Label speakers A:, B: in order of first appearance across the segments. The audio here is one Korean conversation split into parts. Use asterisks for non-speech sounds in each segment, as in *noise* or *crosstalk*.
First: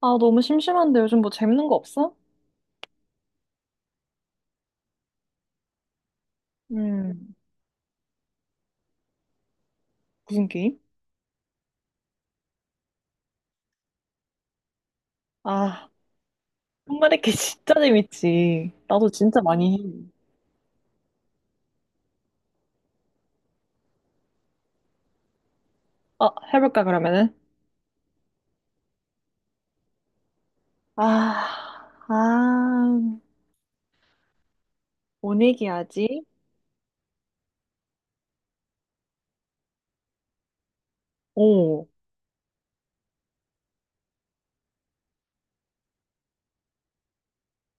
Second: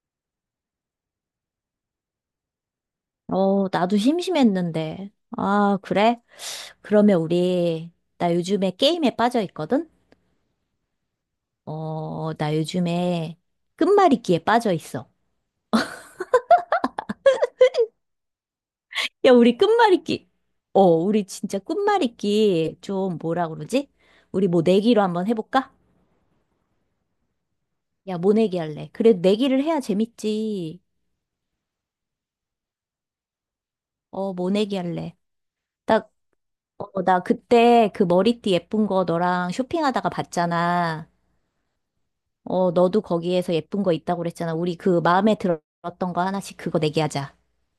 A: 아, 너무 심심한데 요즘 뭐 재밌는 거 없어?
B: 어, 나도 심심했는데. 아, 그래? 그러면
A: 음.
B: 우리, 나 요즘에 게임에 빠져 있거든?
A: 무슨 게임?
B: 어, 나 요즘에 끝말잇기에 빠져 있어.
A: 아, 손가리게 *laughs* 진짜 재밌지. 나도
B: 야,
A: 진짜
B: 우리
A: 많이 해.
B: 끝말잇기. 어, 우리 진짜 끝말잇기 좀 뭐라 그러지? 우리 뭐 내기로 한번 해볼까?
A: 아, 해볼까, 그러면은?
B: 야, 뭐 내기 할래? 그래, 내기를 해야 재밌지.
A: 아, 아,
B: 어, 뭐 내기 할래?
A: 뭔
B: 나,
A: 얘기하지?
B: 어, 나 그때 그 머리띠 예쁜 거 너랑 쇼핑하다가 봤잖아.
A: 오,
B: 어, 너도 거기에서 예쁜 거 있다고 그랬잖아. 우리 그 마음에 들었던 거 하나씩 그거 내기하자.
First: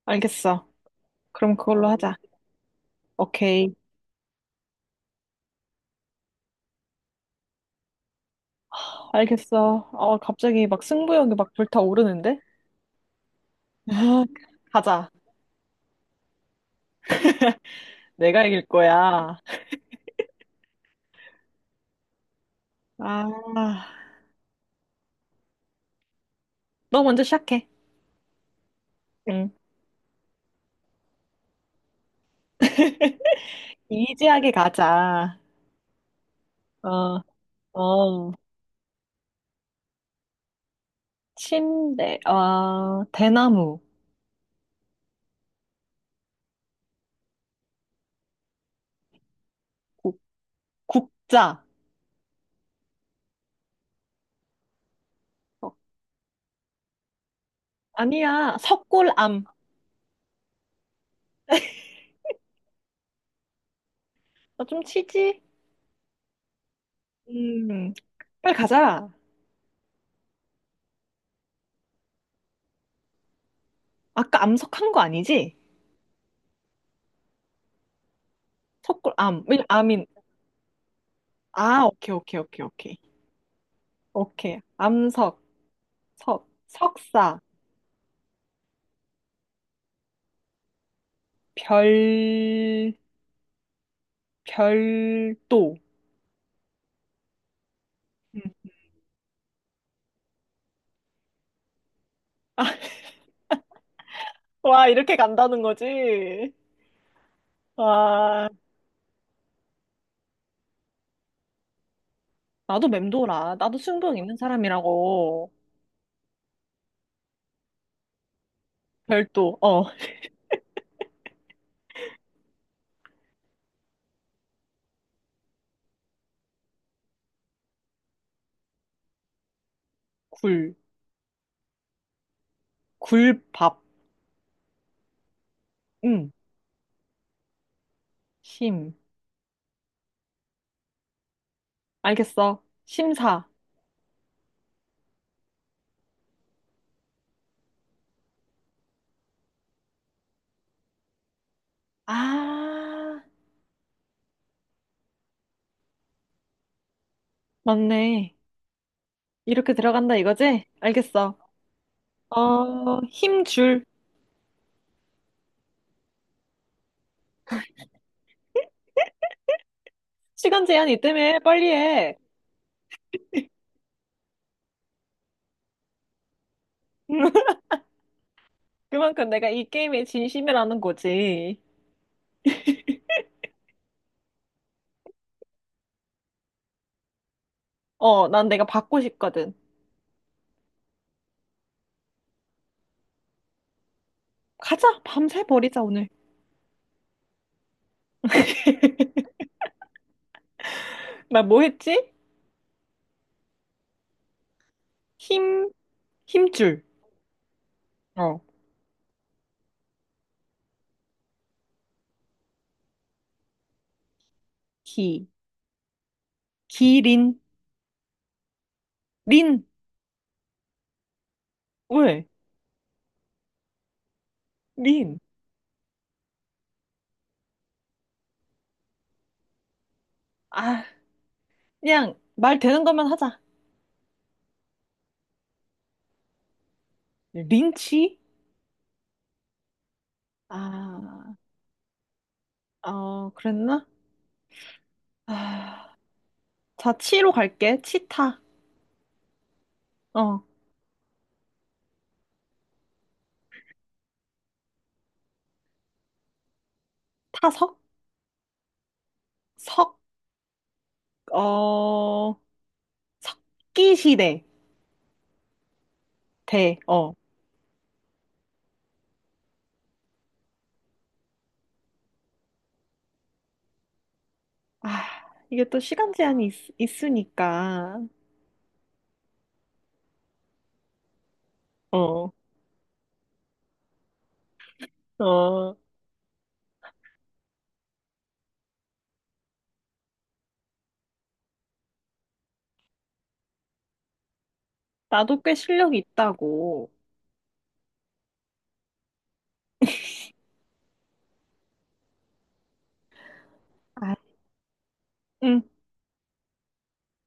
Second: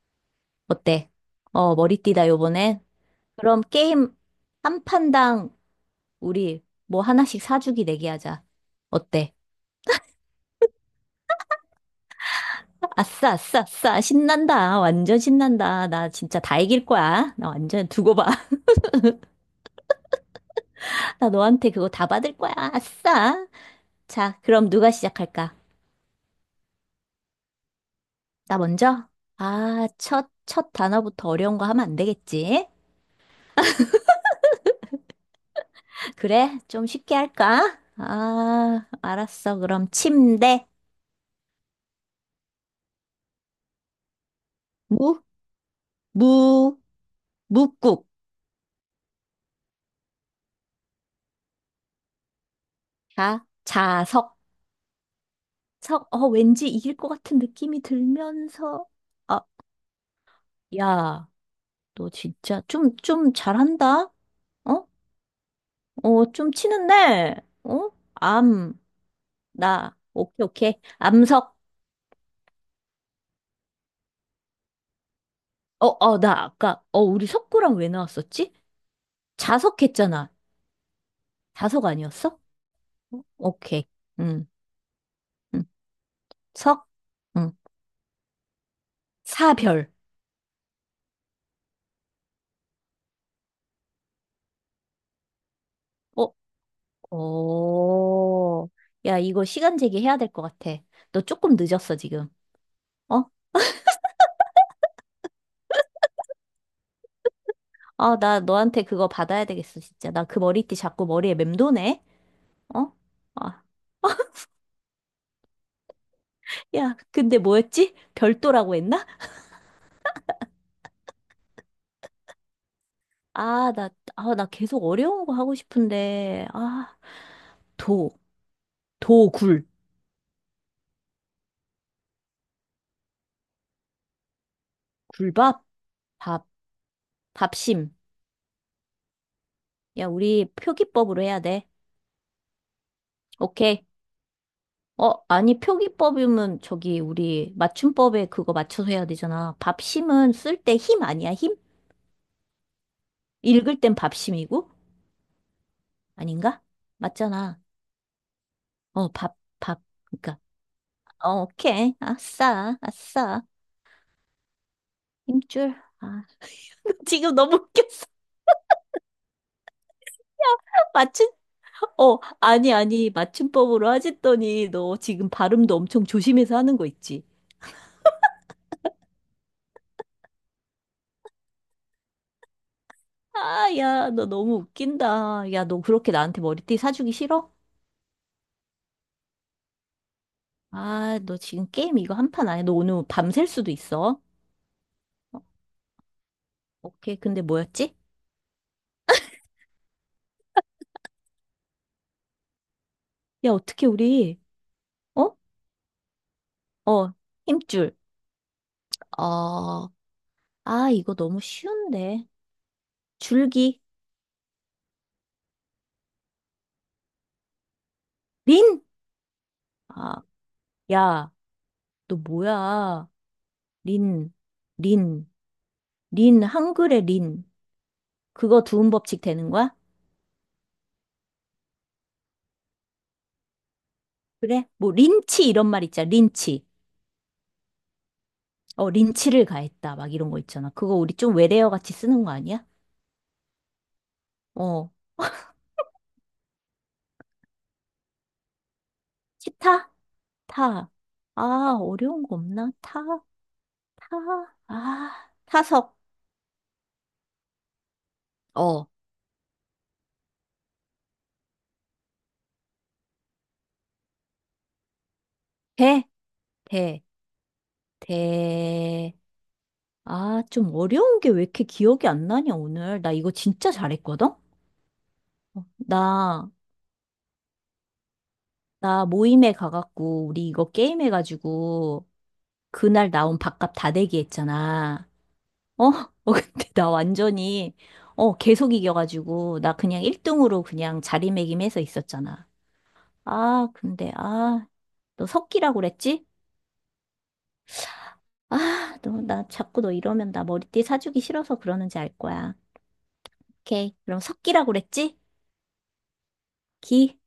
A: 알겠어.
B: 어때?
A: 그럼
B: 어,
A: 그걸로 하자.
B: 머리띠다, 요번엔. 그럼
A: 오케이.
B: 게임 한 판당 우리 뭐 하나씩 사주기 내기하자. 어때?
A: 알겠어. 아, 갑자기 막 승부욕이 막 불타오르는데?
B: 아싸, 아싸, 아싸.
A: 아,
B: 신난다.
A: *laughs* 가자.
B: 완전 신난다. 나 진짜 다 이길 거야. 나 완전 두고 봐.
A: 내가 이길 거야.
B: *laughs* 나 너한테 그거 다 받을 거야. 아싸.
A: 아,
B: 자, 그럼 누가 시작할까?
A: 너 먼저 시작해.
B: 나 먼저?
A: 응.
B: 아, 첫 단어부터 어려운 거 하면 안 되겠지?
A: 이지하게 가자.
B: 그래, 좀 쉽게
A: 어,
B: 할까?
A: 어.
B: 아, 알았어. 그럼 침대,
A: 침대, 아, 대나무,
B: 무, 무, 묵국.
A: 국, 국자.
B: 자, 자석,
A: 어,
B: 석. 어, 왠지 이길 것 같은 느낌이
A: 아니야,
B: 들면서. 아,
A: 석굴암.
B: 야, 너 진짜 좀 잘한다?
A: 나 좀
B: 어?
A: 치지?
B: 어, 좀 치는데? 어?
A: 음, 빨리
B: 암,
A: 가자.
B: 나. 오케이, 오케이. 암석.
A: 아까 암석한 거 아니지?
B: 어, 어, 나 아까, 어, 우리 석구랑 왜 나왔었지?
A: 석굴암. 왜냐,
B: 자석
A: 암인.
B: 했잖아.
A: 아,
B: 자석
A: 오케이, 오케이,
B: 아니었어?
A: 오케이, 오케이.
B: 오케이. 응,
A: 오케이. 암석,
B: 응.
A: 석,
B: 석.
A: 석사,
B: 응. 사별.
A: 별, 별도.
B: 어,
A: 음.
B: 어. 야, 이거 시간 제기해야 될 것 같아. 너 조금 늦었어, 지금. 어?
A: 와, 이렇게 간다는 거지?
B: 아, 나
A: 와,
B: 너한테 그거 받아야 되겠어, 진짜. 나 그 머리띠 자꾸 머리에 맴도네.
A: 나도
B: 어?
A: 맴돌아.
B: 아,
A: 나도 승부욕 있는 사람이라고.
B: 야, 근데 뭐였지? 별도라고 했나?
A: 별도, 어,
B: 아, 나, 아, 나 계속 어려운 거 하고 싶은데. 아, 도, 굴.
A: 굴, 굴밥.
B: 굴밥?
A: 음.
B: 밥, 밥심.
A: 심.
B: 야, 우리 표기법으로 해야 돼.
A: 알겠어. 심사.
B: 오케이. 어, 아니, 표기법이면 저기 우리 맞춤법에 그거 맞춰서 해야 되잖아. 밥심은 쓸 때 힘 아니야, 힘?
A: 아,
B: 읽을 땐 밥심이고? 아닌가? 맞잖아.
A: 맞네.
B: 어, 밥,
A: 이렇게
B: 밥.
A: 들어간다
B: 그러니까.
A: 이거지? 알겠어.
B: 어, 오케이. 아싸,
A: 어,
B: 아싸.
A: 힘줄.
B: 힘줄. 아, *laughs* 지금 너무 웃겼어.
A: 시간 제한이
B: *laughs* 맞춤,
A: 있다며. 빨리 해.
B: 어, 아니. 맞춤법으로 하셨더니 너 지금 발음도 엄청 조심해서 하는 거 있지?
A: *laughs* 그만큼 내가 이 게임에 진심이라는 거지.
B: 아, 야, 너 너무 웃긴다. 야, 너 그렇게 나한테 머리띠 사주기 싫어?
A: 어, 난 내가 받고 싶거든.
B: 아, 너 지금 게임 이거 한 판 안 해? 너 오늘 뭐 밤샐 수도 있어.
A: 가자.
B: 어,
A: 밤새 버리자, 오늘.
B: 오케이. 근데 뭐였지?
A: 나 뭐 했지?
B: 야, 어떻게 우리, 어?
A: 힘, 힘줄.
B: 어, 힘줄.
A: 어.
B: 어, 아, 이거 너무 쉬운데. 줄기.
A: 기, 기린.
B: 린?
A: 린.
B: 아, 야, 너
A: 왜?
B: 뭐야? 린,
A: 린.
B: 린, 린, 한글의 린. 그거 두음 법칙 되는 거야?
A: 아, 그냥 말 되는 것만 하자.
B: 그래? 뭐, 린치 이런 말 있잖아. 린치.
A: 린치?
B: 어, 린치를 가했다. 막 이런 거 있잖아. 그거 우리
A: 아.
B: 좀 외래어 같이 쓰는 거 아니야?
A: 어, 그랬나?
B: 어,
A: 아, 자, 치로 갈게. 치타.
B: 치타?
A: 어,
B: 타. 아, 어려운 거 없나? 타, 타, 아, 타석.
A: 타석?
B: 어,
A: 석, 어, 석기시대.
B: 대,
A: 대,
B: 대,
A: 어.
B: 대. 아, 좀 어려운 게 왜 이렇게 기억이 안 나냐, 오늘. 나 이거 진짜 잘했거든? 어,
A: 아, 이게 또 시간 제한이
B: 나,
A: 있으니까.
B: 나 모임에 가갖고, 우리 이거 게임해가지고,
A: 어,
B: 그날 나온 밥값 다 내기 했잖아.
A: 어.
B: 어? *laughs* 어, 근데 나 완전히, 어, 계속 이겨가지고, 나 그냥 1등으로 그냥 자리매김해서 있었잖아. 아, 근데, 아, 너
A: 나도 꽤
B: 석기라고
A: 실력이
B: 그랬지?
A: 있다고.
B: 아, 너, 나 자꾸 너 이러면 나 머리띠 사주기 싫어서 그러는지 알 거야. 오케이.
A: 아,
B: 그럼 석기라고 그랬지?
A: 응.
B: 기,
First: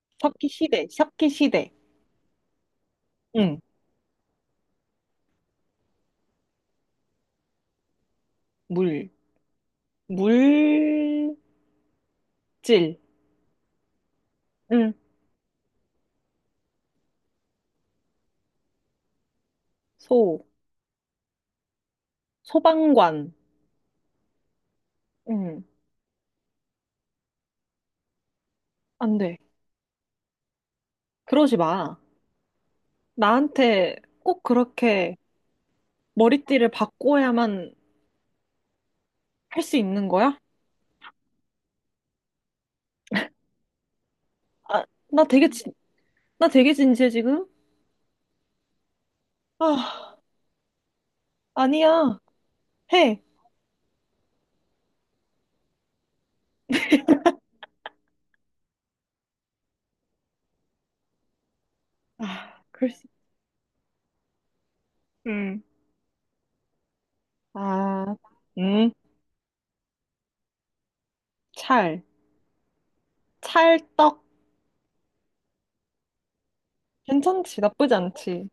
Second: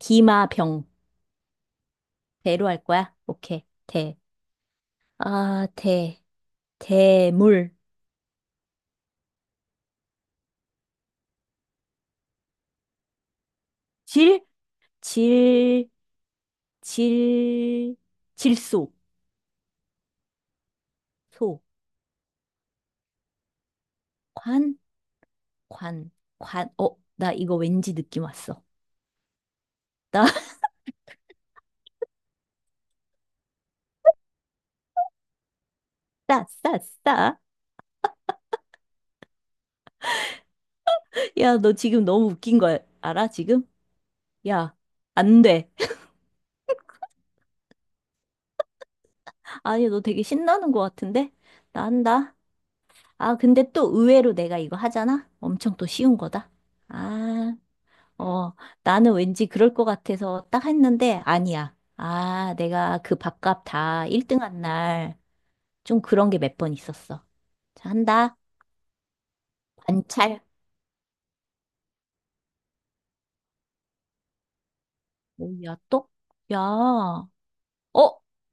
B: 기마병.
A: 석기시대, 석기시대.
B: 대로 할 거야?
A: 응.
B: 오케이. 대. 아, 대. 대물.
A: 물, 물질.
B: 질?
A: 응.
B: 질, 질, 질소.
A: 소,
B: 소.
A: 소방관.
B: 관?
A: 응.
B: 관. 관. 어, 나 이거 왠지 느낌 왔어.
A: 안 돼.
B: 나, *laughs*
A: 그러지 마. 나한테 꼭 그렇게
B: 싸,
A: 머리띠를
B: 싸, 싸.
A: 바꿔야만 할 수 있는 거야?
B: 야, 너 지금 너무 웃긴 거 알아, 지금? 야,
A: 아, 나
B: 안
A: 되게
B: 돼.
A: 진,
B: *laughs*
A: 나 되게 진지해 지금?
B: 아니, 너
A: 아,
B: 되게 신나는 것 같은데? 나
A: 아니야.
B: 한다.
A: 해.
B: 아, 근데 또 의외로 내가 이거 하잖아? 엄청 또 쉬운 거다. 아, 어, 나는 왠지 그럴 것 같아서 딱 했는데, 아니야. 아,
A: 아, 글쎄.
B: 내가 그 밥값 다 1등 한 날,
A: 음.
B: 좀 그런 게 몇 번 있었어. 자,
A: 아,
B: 한다.
A: 음.
B: 관찰.
A: 찰. 찰떡.
B: 뭐야, 또? 야, 어?
A: 괜찮지. 나쁘지 않지.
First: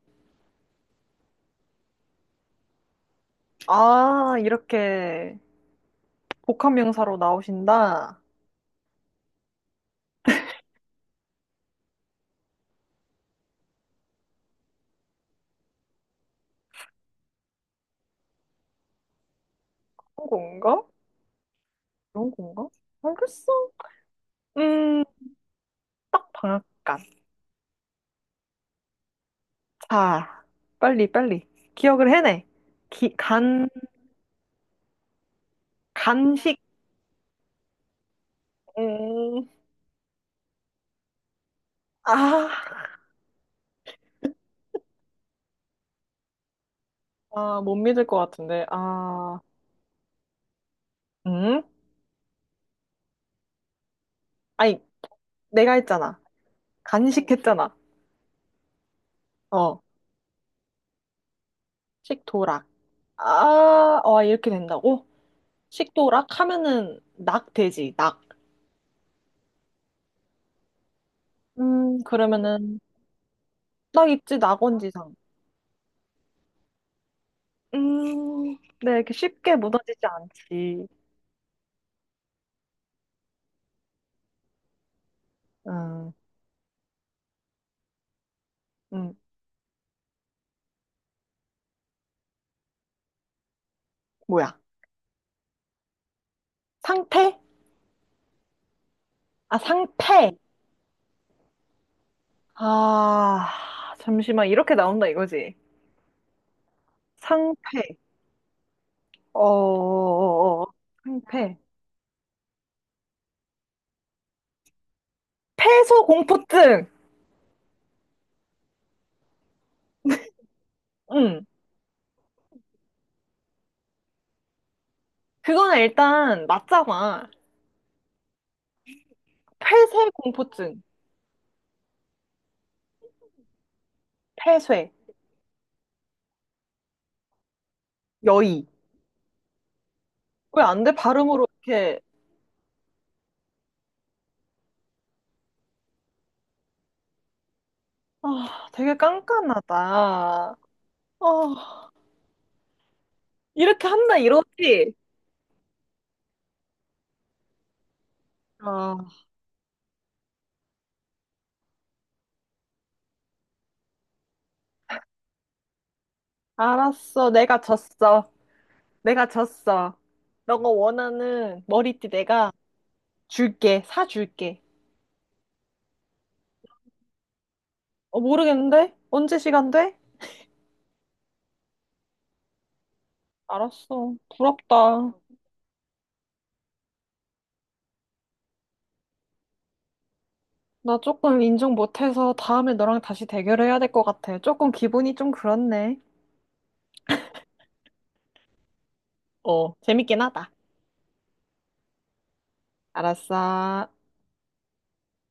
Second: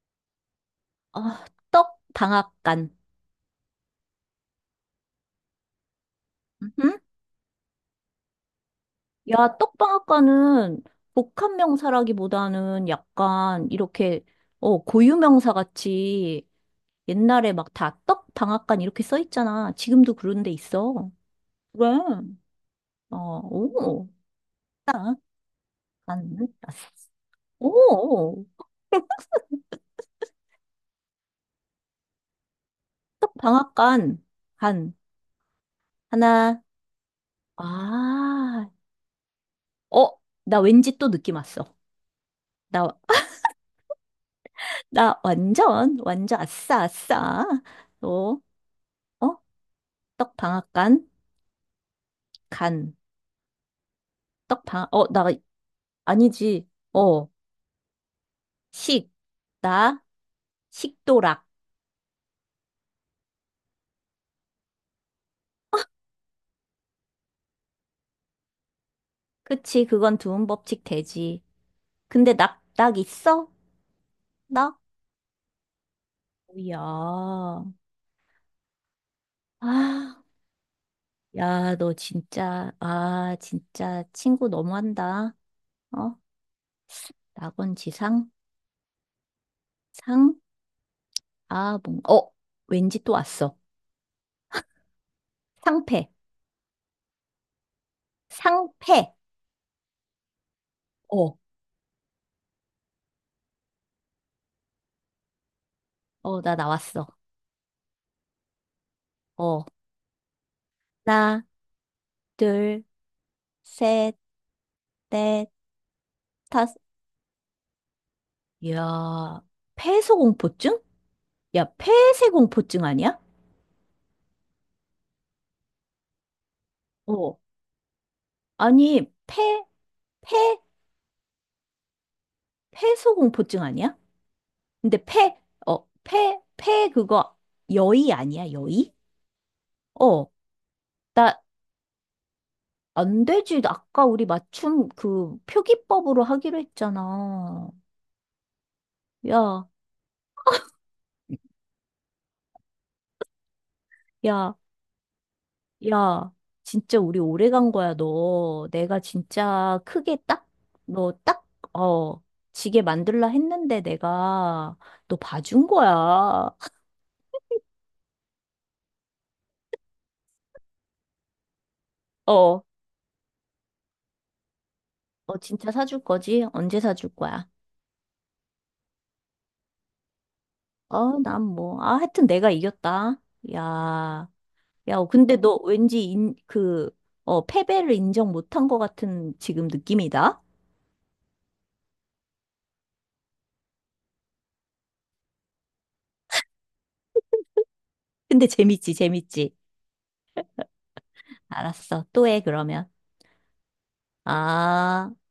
B: 아, 떡 방앗간.
A: 아, 이렇게 복합
B: 응?
A: 명사로 나오신다.
B: 야, 떡방앗간은 복합 명사라기보다는 약간 이렇게 어, 고유 명사 같이 옛날에 막 다 떡방앗간 이렇게 써 있잖아. 지금도 그런 데
A: 그런 건가?
B: 있어. 그래.
A: 그런 건가?
B: 어,
A: 알겠어.
B: 오.
A: 음,
B: 딱, 간.
A: 딱
B: 아싸.
A: 방앗간.
B: 오.
A: 자, 빨리 빨리. 기억을 해내. 기, 간,
B: 떡방앗간 간
A: 간식.
B: 하나. 아.
A: 음.
B: 어, 나 왠지 또 느낌 왔어.
A: 아.
B: 나, *laughs* 나 완전 완전 아싸 아싸.
A: 아, 못 믿을 것
B: 또
A: 같은데.
B: 어?
A: 아,
B: 떡방앗간
A: 음?
B: 간.
A: 아니,
B: 떡방, 어, 나,
A: 내가 했잖아.
B: 아니지. 어,
A: 간식했잖아.
B: 식,
A: 어,
B: 나, 식도락.
A: 식도락. 아, 와, 이렇게 된다고? 식도락 하면은 낙 되지, 낙.
B: 그치, 그건 두음 법칙 되지. 근데 낙,
A: 그러면은
B: 낙 있어?
A: 낙 있지,
B: 낙?
A: 낙원지상.
B: 야,
A: 음, 네, 이렇게 쉽게 무너지지
B: 아,
A: 않지.
B: 야, 너 진짜, 아, 진짜 친구 너무한다.
A: 음,
B: 어? 낙원 지상?
A: 음,
B: 상? 아, 뭔, 어, 왠지 또 왔어.
A: 뭐야?
B: 상패,
A: 상태?
B: 상패.
A: 아, 상패.
B: 어,
A: 아, 잠시만, 이렇게 나온다 이거지.
B: 어, 나 나왔어.
A: 상패. 어, 어,
B: 어,
A: 어, 어. 어.
B: 하나,
A: 상패.
B: 둘, 셋, 넷,
A: 폐소
B: 다섯.
A: 공포증.
B: 야, 폐소공포증?
A: 응.
B: 야, 폐쇄공포증 아니야?
A: 그거는 일단 맞잖아.
B: 어. 아니, 폐,
A: 폐쇄
B: 폐,
A: 공포증.
B: 폐소공포증 아니야?
A: 폐쇄.
B: 근데 폐, 어, 폐 그거 여의 아니야,
A: 여의.
B: 여의? 어,
A: 왜 안 돼?
B: 나
A: 발음으로 이렇게.
B: 안 되지. 아까 우리 맞춤 그 표기법으로 하기로 했잖아.
A: 아, 되게
B: 야,
A: 깐깐하다. 아, 이렇게 한다
B: 야,
A: 이러지?
B: 야, 진짜 우리 오래 간 거야, 너.
A: 아,
B: 내가 진짜 크게 딱, 너 딱, 어, 지게 만들라 했는데 내가 너 봐준 거야. *laughs*
A: 알았어. 내가 졌어. 내가 졌어. 너가 원하는 머리띠 내가
B: 어,
A: 줄게. 사줄게.
B: 어, 진짜 사줄 거지? 언제 사줄 거야?
A: 어, 모르겠는데? 언제 시간 돼?
B: 어, 난 뭐, 아, 하여튼 내가 이겼다.
A: 알았어.
B: 야, 야,
A: 부럽다.
B: 근데 너 왠지 인, 그, 어, 패배를 인정 못한 것 같은 지금 느낌이다?
A: 나 조금 인정 못해서 다음에 너랑 다시 대결해야 될 것 같아. 조금 기분이 좀 그렇네.
B: 근데 재밌지, 재밌지.
A: 어, 재밌긴 하다.
B: 알았어. 또 해, 그러면.
A: 알았어.
B: 아.